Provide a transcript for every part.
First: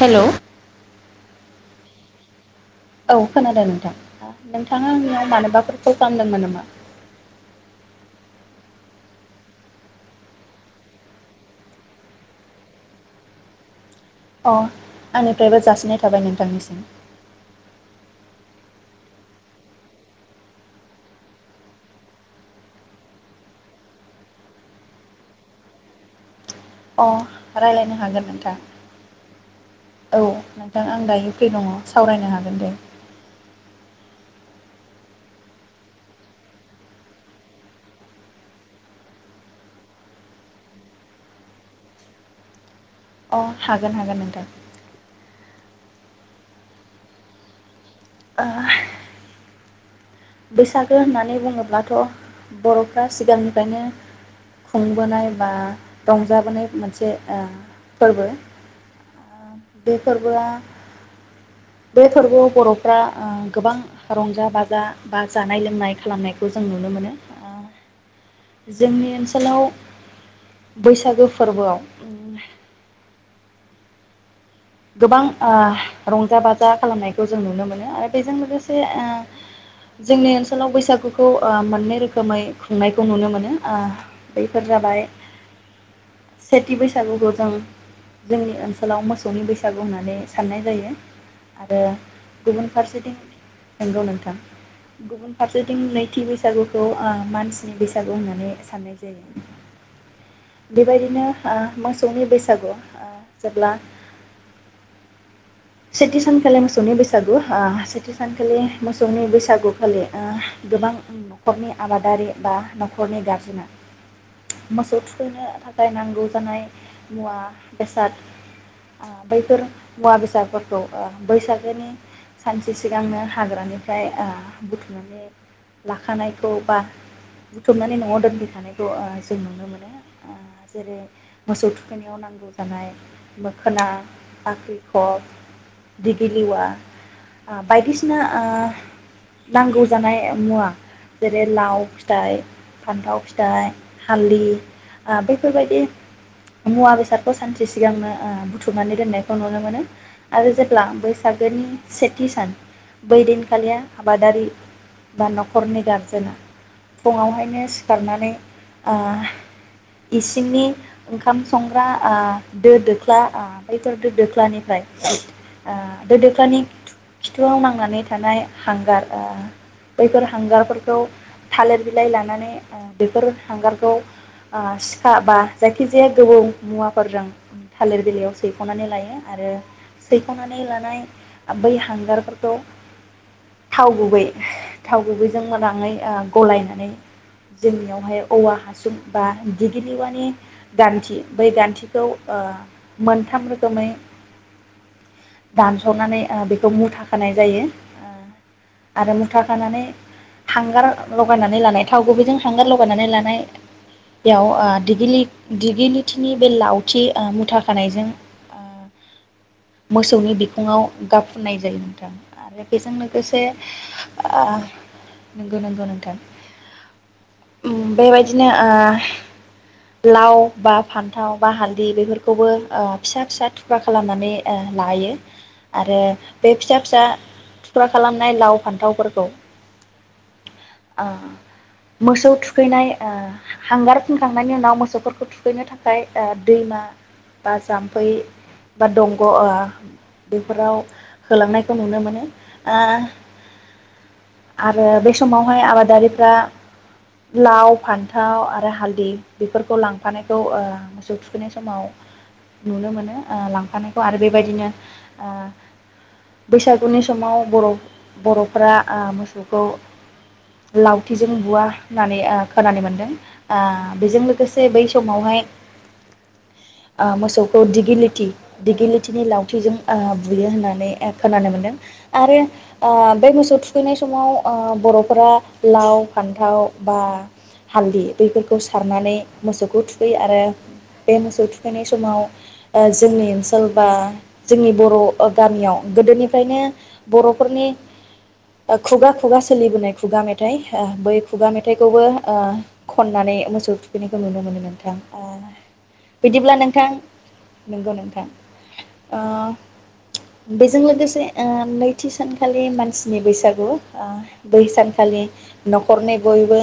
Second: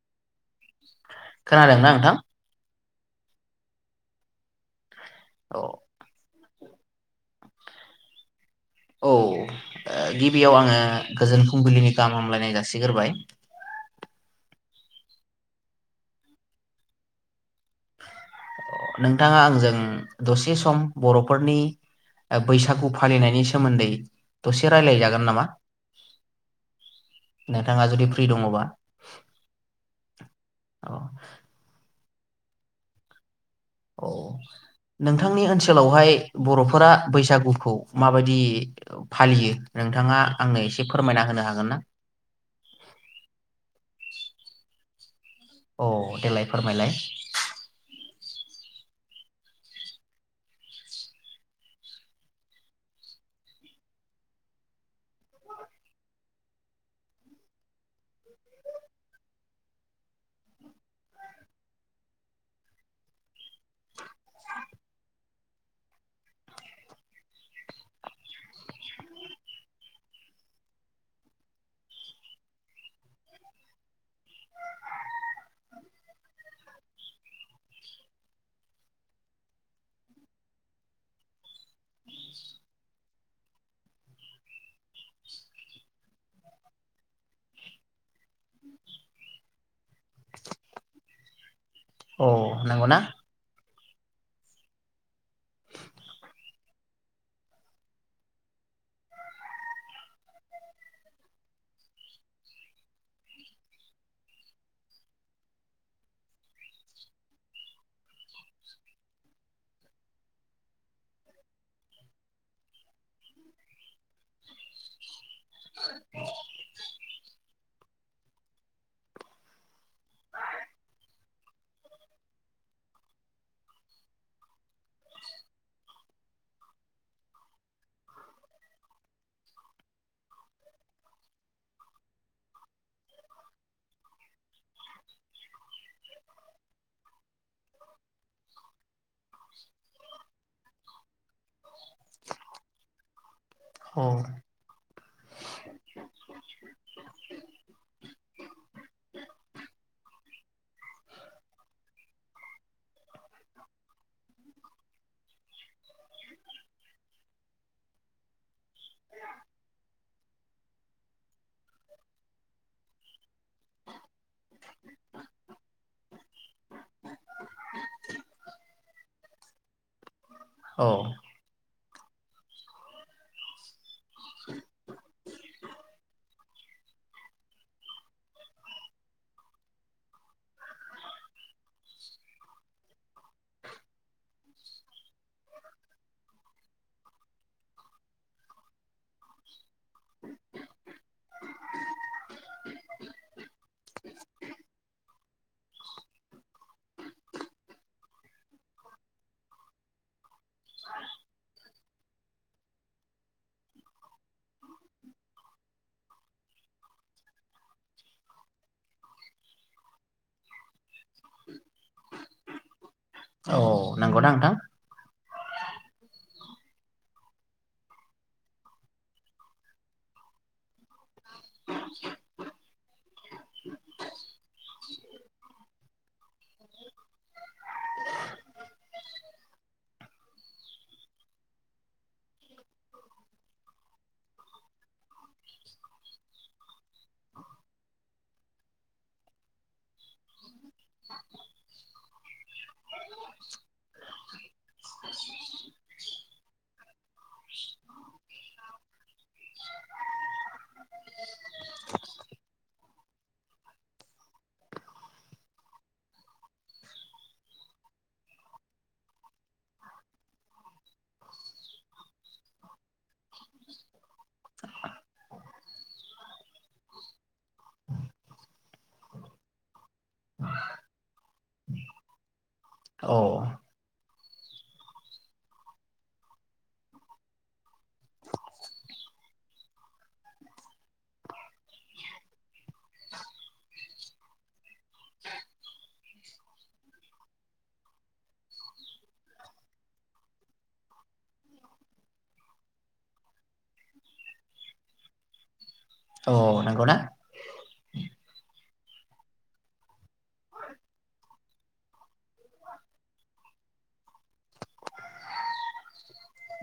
Hello खोनादोंना नोंथां? औ खोनादों नोंथां नोंथाङा आंजों मानोबाफोर कल खालामदोंमोन नामा? औ गिबियाव आङो गोजोन फुंबिलिनि गाहाम हामलायनाय जासिग्रोबाय। अ आंनिफ्रायबो जासिनाय थाबाय नोंथांनिसिम। नोंथाङा आंजों दसे सम बर'फोरनि बैसागु फालिनायनि सोमोन्दै दसे रायलायजागोन नामा? अ नोंथाङा रायलायनो जुदि फ्रि हागोन नोंथां दङबा औ नोंथां औ आं दा फ्रि दङ सावरायनो हागोन। दे औ नोंथांनि ओनसोलावहाय बर'फोरा बैसागुखौ माबायदि फालियो नोंथाङा आंनो एसे फोरमायना होनो हागोन ना? अ हागोन हागोन नोंथां। औ देलाय फोरमायलाय। ओ बैसागो होननानै बुङोब्लाथ बर'फ्रा सिगांनिफ्रायनो खुंबोनाय बा रंजाबोनाय मोनसे ओ फोरबो ओ बे फोरबोआ बे फोरबोआव बर'फ्रा ओ गोबां रंजा बाजा बा जानाय लोंनाय खालामनायखौ जों नुनो मोनो। ओ जोंनि ओनसोलाव बैसागो फोरबोआव उम गोबां ओ रंजा बाजा खालामनायखौ जों नुनो मोनो आरो बेजों ओ लोगोसे ओ जोंनि ओनसोलाव बैसागुखौ मोननै रोखोमै खुंनायखौ नुनो मोनो। ओ बैफोर जाबाय सेथि बैसागुखौ जों जोंनि ओनसोलाव मोसौ मोसौनि बैसागु होननानै साननाय जायो। आरो औ गुबुन नंगौना फारसेथिं नंगौ नोंथां गुबुन फारसेथिं नैथि बैसागुखौ ओ मानसिनि बैसागु होननानै साननाय जायो बेबायदिनो ओ मोसौनि बैसागु ओ जेब्ला सेथि सानखालि मोसौनि बैसागु ओ सेथि सानखालि मोसौनि बैसागुखालि ओ गोबां नखरनि आबादारि बा नखरनि गारजेना मोसौ थुखैनो थाखाय नांगौ जानाय मुवा बेसाद बैफोर मुवा बेसादफोरखौ ओ बैसागोनि सानसे सिगांनो हाग्रानिफ्राय ओ बुथुमनानै लाखानायखौ बा बुथुमनानै नयाव दोनफैखानायखौ ओ जों नुनो मोनो। ओ जेरै मोसौ थुखैनायाव नांगौ जानाय मो खोना बाख्रि खब दिगिलिवा ओ बायदिसिना ओ नांगौ जा जानाय मुवा जेरै लाव फिथाइ फान्थाव फिथाइ औ हालदि बैफोरबायदि मुवा बेसादखौ सानसे सिगांनो बुथुमनानै दोननायखौ नुनो मोनो आरो जेब्ला बैसागोनि सेथि सान बै दिनखालिया आबादारि बा नखरनि गारजेना फुङावहायनो सिखारनानै ओ इसिंनि ओंखाम संग्रा ओ दो दोख्ला ख्ला ओ बैफोर ओ दो दोख्लानिफ्राय दो दोख्लानि खिथुआव नांनानै थानाय हांगार ओ बैफोर औ हांगारफोरखौ थालेर बिलाइ लानानै ओ बेफोर हांगारखौ ओ सिखा बा जायखिजाया गोबौ मुवाफोरजों थालिर बिलाइयाव सैख'नानै लायो आरो सैख'नानै लानाय बै हांगारफोरखौ थाव गुबै थाव गुबैजों मोजाङै अ गलायनानै जोंनियावहाय औवा हासुं बा दिगिलिवानि गानथि बै गानथिखौ मोनथाम रोखोमै दानस'नानै अ बेखौ मुथा खानाय जायो अ आरो मुथा खानानै हांगार लगायनानै लानाय थाव गुबैजों हांगार लगायनानै लानाय याव अ दिगिलि दिगिलिथिनि बे लावथि मुथा खानायजों अ मोसौनि बिखङाव गाबफुननाय जायो नोंथां आरो बेजों लोगोंसे औ नंगौना ओ नोंथां नंगौ नंगौ नोंथां उम बेबायदिनो ओ लाव बा फानथाव बा हालदै बेफोर खौबो अ फिसा फिसा थुख्रा खालामनानै अ लायो आरो बे फिसा फिसा थुख्रा खालामनाय लाव फानथावफोरखौ अ मोसौ थुखैनाय अ हांगार फुनखांनायनि उनाव मोसौफोरखौ थुखैनो थाखाय अ दैमा बा जाम्फै बा दंग' अ बेफोराव होलांनायखौ नुनो मोनो अ आरो बे समावहाय आबादारिफ्रा लाव फानथाव आरो हालदै बेफोरखौ लांफानायखौ अ मोसौ थुखैनाय समाव नुनो मोनो अ लांफानायखौ आरो बेबायदिनो अ बैसागुनि समाव बर' बर'फोरा अ मोसौखौ लावथिजों बुवा होननानै अ खोनानो मोनदों अ बेजों लोगोसे बै समावहाय अ मोसौखौ दिगिलिथि दिगिलिथिनि लावथिजों अ बुयो होननानै अ खोनानो मोनदों आरो ओह औ बे मोसौ थुखैनाय समाव अ बर'फोरा लाव फानथाव बा हालदै बैफोरखौ सारनानै मोसौखौ थुखैयो आरो बे मोसौ थु खैनाय समाव अ जोंनि ओनसोल बा जोंनि बर' अ गामियाव गोदोनिफ्रायनो बर'फोरनि खुगा खुगा सोलिबोनाय खुगा मेथाइ अ बै खुगा मेथाइखौबो अ खननानै मोसौ थुखैनायखौ नुनो मोनो नोंथां आ औ बिदिब्ला नोंथां नंगौना नंगौ नोंथां अ बेजों लोगोसे अ नैथि सानखालि मानसिनि बैसागु अ बै सानखालि न'खरनि बयबो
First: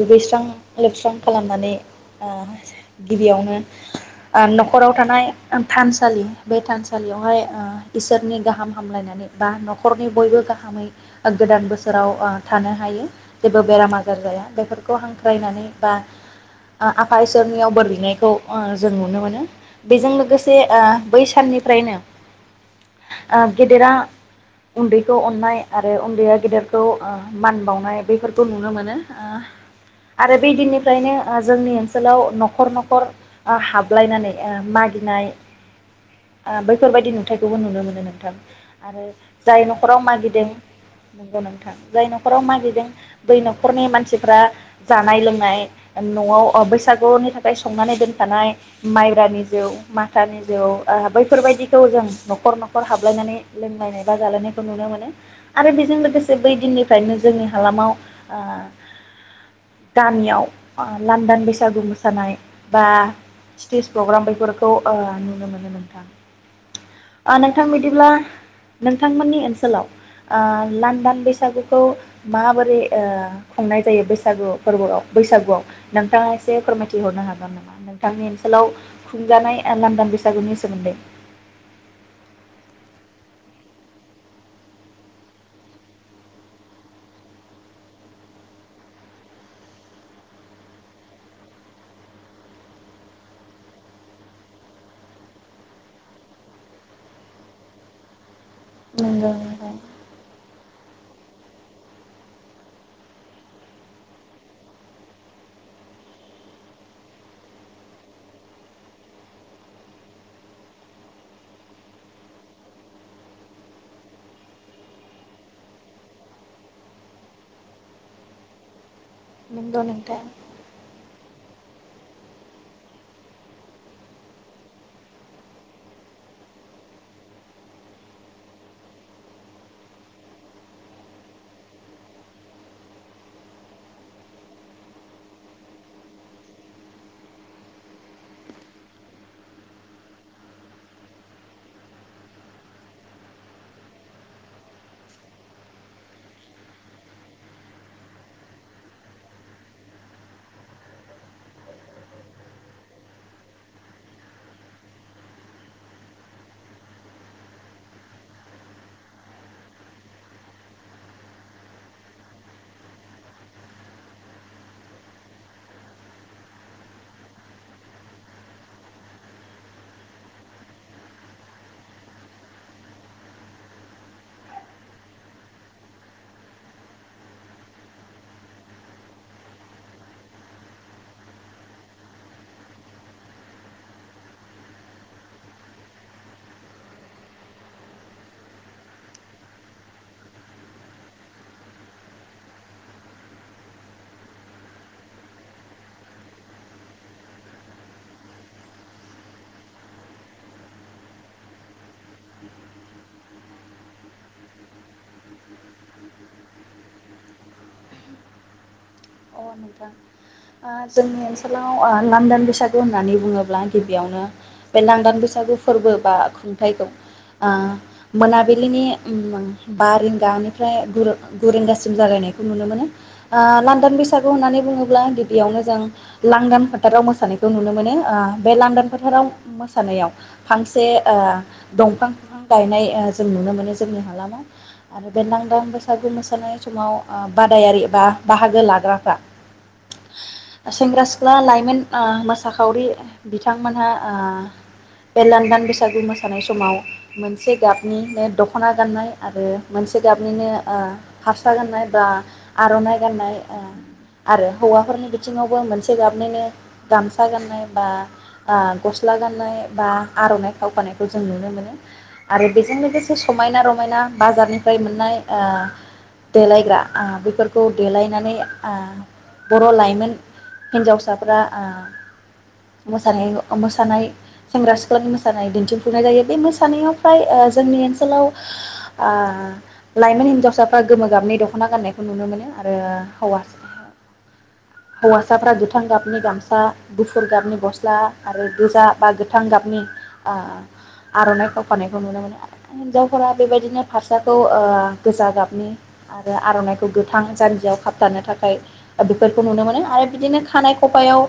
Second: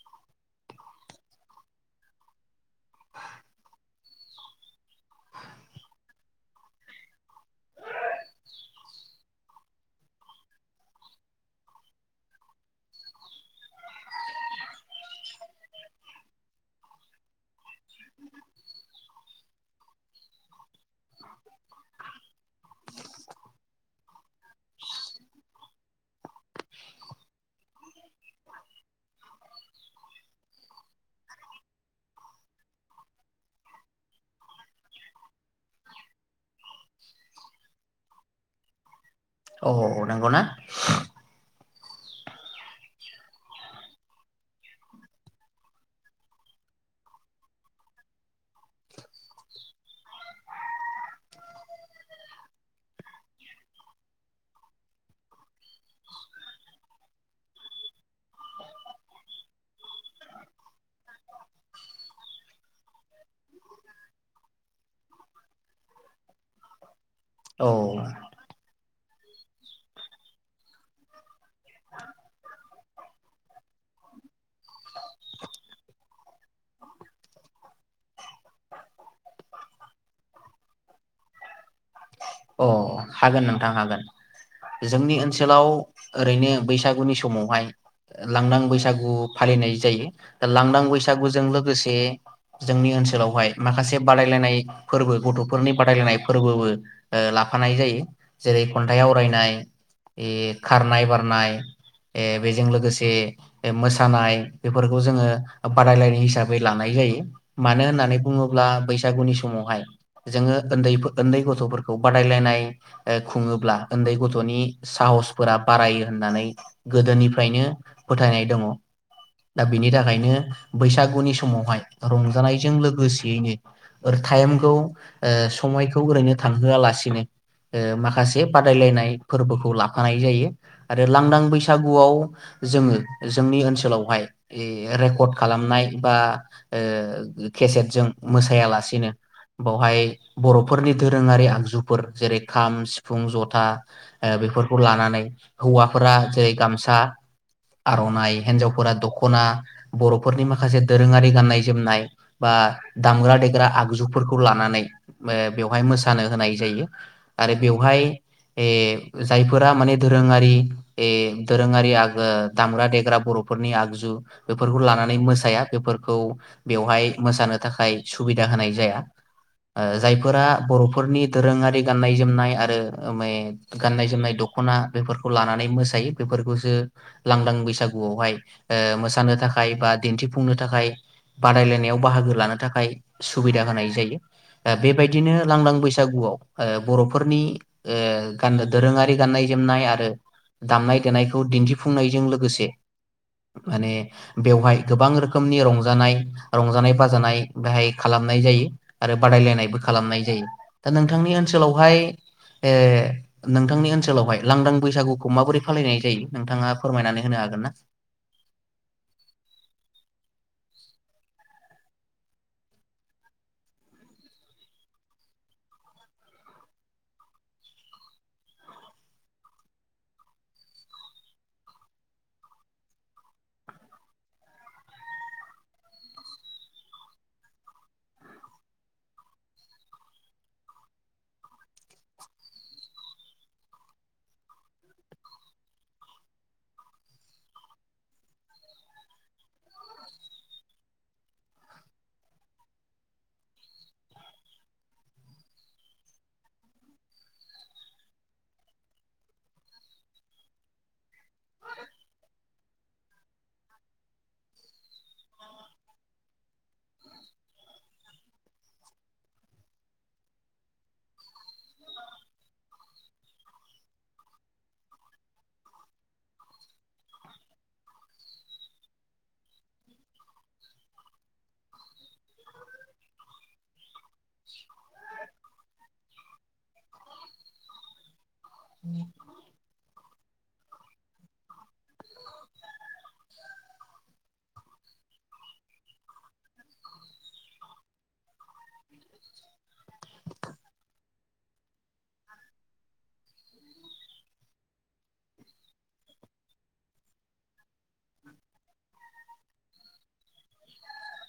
दुगैस्रां लोबस्रां खालामनानै अ गिबियावनो अ न'खराव थानाय थानसालि बे थानसालियावहाय अ इसोरनि गाहाम हामलायनानै बा न'खरनि बयबो गाहामै गोदान बोसोराव अ थानो हायो जेबो बेराम आजार जाया बेफोरखौ हांख्रायनानै बा आ आफा इसोरनियाव बोर बिनायखौ अ जों नुनो मोनो बेजों लोगोसे अ बै साननिफ्रायनो अ गेदेरा उन्दैखौ अननाय आरो उन्दैया गेदेरखौ अ मान बावनाय बैफोरखौ नुनो मोनो अ आरो बे दिननिफ्रायनो जोंनि ओनसोलाव न'खर न'खर हाबलायनानै अ मागिनाय अ बैफोरबायदि नुथखौबो नुनो मोनो नोंथां आरो जाय औ न'खराव नंगौना मागिदों नंगौ नों थां जाय न'खराव मागिदों बै न'खरनि मानसिफ्रा जानाय लोंनाय न'आव अ बैसागुनि थाखाय संनानै दोन थानाय माइब्रानि जौ माथानि जौ अ बैफोरबायदिखौ जों न'खर न'खर हाबलायनानै लोंलायनाय बा जालायनायखौ नुनो मोनो आरो बेजों लोगोसे बै दिननिफ्रायनो जोंनि हालामाव अ गामियाव लांदां बैसागु मोसानाय बा स्टेज प्रग्राम बेफोरखौ अ नुनो मोनो नोंथां अ नोंथां औ बिदिब्ला नोंथांमोननि ओनसोलाव अ लानदान बैसागुखौ माबोरै अ खुंनाय जायो बैसागु फोरबोआव बैसागुआव नोंथाङा एसे फोरमायथिहरनो हागोन नामा नोंथांनि ओनसोलाव खुंजानाय अ लांदां बैसागुनि सोमोनदै औ हागोन नोंथां हागोन जोंनि ओनसोलाव ओरैनो बैसागुनि समावहाय लांदां बैसागु फालिनाय जायो दा लांदां बैसागुजों लोगोसे जोंनि ओनसोलावहाय माखासे बादायलायनाय फोरबो गथ'फोरनि बादायलायनाय फोरबोबो ओ ला फानाय जायो जेरै खन्थाइ नंगौ आवरायनाय नोंथां ए खारनाय बारनाय ए बेजों लोगोसे मोसानाय बेफोरखौ जोङो बादायलायनाय हिसाबै लानाय जायो मानो होननानै बुङोब्ला बैसागुनि समावहाय जोङो उन्दै उन्दै गथ'फोरखौ बादायलायनाय अ खुङोब्ला उन्दै गथ'नि साहसफोरा बारायो होननानै गोदोनिफ्रायनो फोथायनाय दङ दा नंगौ बेनि नोंथां थाखायनो बैसागु नि समावहाय रंजानायजों लोगोसेयैनो ओरै थाइमखौ ओ समायखौ ओरैनो थांहोआ लासे सेनो अ माखासे बादायलायनाय फोरबोखौ लाफानाय जायो आरो लांदां बैसागुआव जोङो जोंनि ओनसोलावहाय रेकर्ड खालामनाय बा आ केसेटजों मोसायालासेनो बावहाय बर'फोरनि दोरोङारि आगजु फोर जेरै खाम सिफुं जथा अ बेफोरखौ लानानै हौवाफोरा जेरै गामसा आर'नाइ हिन्जावफोरा दख'ना बर'फोरनि माखासे दोरोङारि गाननाय जोमनाय बा दामग्रा देग्रा आगजुफोरखौ लानानै अ बेवहाय मोसानो होनाय जायो आरो बेवहाय ए जायफोरा माने दोरोङारि ए दोरोङारि गा दामग्रा देग्रा बर'फोरनि आगजु बेफोरखौ लानानै मोसाया बेफोरखौ बेवहाय मोसानो थाखाय सुबिदा होनाय जाया अ जायफोरा बर'फोरनि दोरोङारि गाननाय जोमनाय आरो माने गाननाय जोमनाय दख'ना बेफोरखौ लानानै मोसायो बेफोरखौसो लांदां बैसागुआवहाय अ मोसानो थाखाय बा दिन्थिफुंनो थाखाय बादायलायनायाव बाहागो लानो थाखाय सुबिदा होनाय जायो अ बेबायदिनो लांदां बैसा बैसागुआव अ बर'फोरनि अ गाननो दोरोङारि गाननाय जोमनाय आरो दामनाय देनायखौ दिन्थिफुंनायजों लोगोसे माने बेवहाय गोबां रोखोमनि रंजानाय रंजानाय बाजानाय बेहाय खालामनाय जायो आरो बादायलायनायबो खालामनाय जायो दा नोंथांनि ओनसोलावहाय अ नोंथांनि ओनसोलावहाय लांदां बैसागुखौ माबोरै फालिनाय जायो नोंथाङा फोरमायनानै होनो हागोन ना अ नोंथां अ जोंनि ओनसोलाव अ लांदान बैसागु होननानै बुङोब्ला गिबियावनो बे लांदान बैसागु फोरबो बा खुंथाइखौ अ मोनाबिलिनि उ बा रिंगानिफ्राय गु गुरिंगासिम जागायनायखौ नुनो मोनो आ लांदां बैसागु होननानै बुङोब्ला गिबियावनो जों लांदां फोथाराव मोसानायखौ नुनो मोनो अ बे लांदां फोथाराव मोसानायाव फांसे अ दंफां बिफां गायनाय अ जों नुनो मोनो जोंनि हालामाव आरो बे लांदां बैसागु मोसानाय समाव अ बादायारि बा बाहागो ला ग्राफ्रा सेंग्रा सिख्ला लाइमोन अ मोसाखावरि बिथांमोनहा अ बे लांदां बैसागु मोसानाय समाव मोनसे गाबनिनो दख'ना गाननाय आरो मोनसे गाबनिनो अ हारसा गाननाय बा आर'नाइ गाननाय अ आरो हौवाफोरनि बिथिङावबो मोनसे गाबनैनो गामसा गाननाय बा अ गस्ला गाननाय बा आर'नाइ खावखानायखौ जों नुनो मोनो आरो बेजों लोगोसे समायना रमायना बाजारनिफ्राय मोननाय अ देलायग्रा अ बेफोरखौ देलायनानै आ बर' लाइमोन हिन्जावसाफ्रा अ मोसानाय मोसानाय सेंग्रा सिख्लानि मोसानाय दिन्थिफुंनाय जायो बे मोसानायाव फ्राय जोंनि ओनसोलाव आ लाइमोन हिनजावसा बा गोमो गाबनि दख'ना गाननायखौ नुनो मोनो आरो हौवासा हौवासाफ्रा गोथां गाबनि गामसा गुफुर गाबनि गस्ला आरो गोजा बा गोथां गाबनि ओ आर'नाइ खावफानायखौ नुनो मोनो। हिन्नजावफोरा बेबायदिनो फास्राखौ ओ गोजा गाबनि आरो आर'नाइखौ गोथां जानजियाव खाबथा दानो थाखाय बेफोरखौ नुनो मोनो आरो बिदिनो खानाय खफायाव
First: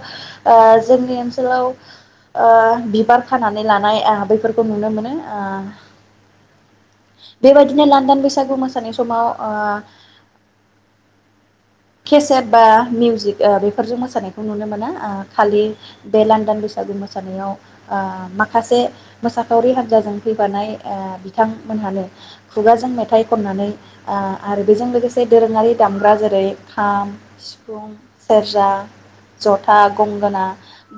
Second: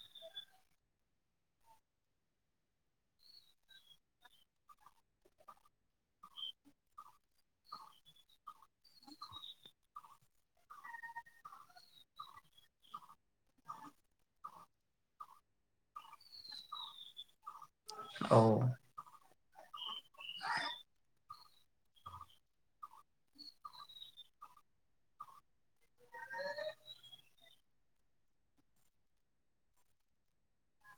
ओ जोंनि ओनसोलाव ओ बिबार खानानै लानाय ओ बेफोरखौ नुनो मोनो ओ बेबायदिनो लानदान बैसागु मोसानाय समाव ओ केसेट बा मिउजिक ओ बेफोरजों मोसानायखौ नुनो मोना। ओ खालि बे लानदान बैसागु मोसानायाव ओ औ माखासे मोसाखावरि हान्जाजों फैबानाय ओ बिथांमोनहानो खुगाजों मेथाइ खननानै ओ आरो बेजों लोगोसे दोरोङारि दामग्रा जेरै खाम सिफुं सेरजा जथा गंगोना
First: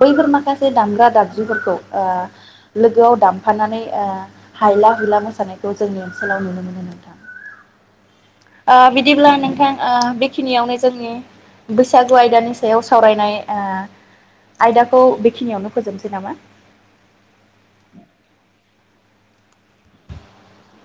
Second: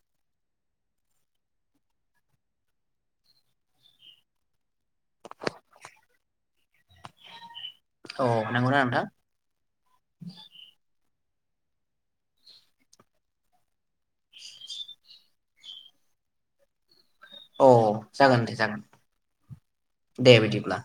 बैफोर माखासे दामग्रा दागजुफोरखौ लोगोआव दामफानानै ओ हायला हुला मोसानायखौ जोंनि ओनसोलाव नुनो मोनो नोंथां। औ ओ नंगौना नोंथां बिदिब्ला नोंथां ओ जोंनि बैसागु आयदानि सायाव सावरायनाय ओ आयदाखौ बेखिनियावनो फोजोबसै नामा? औ जागोन दे जागोन दे दे बिदिब्ला।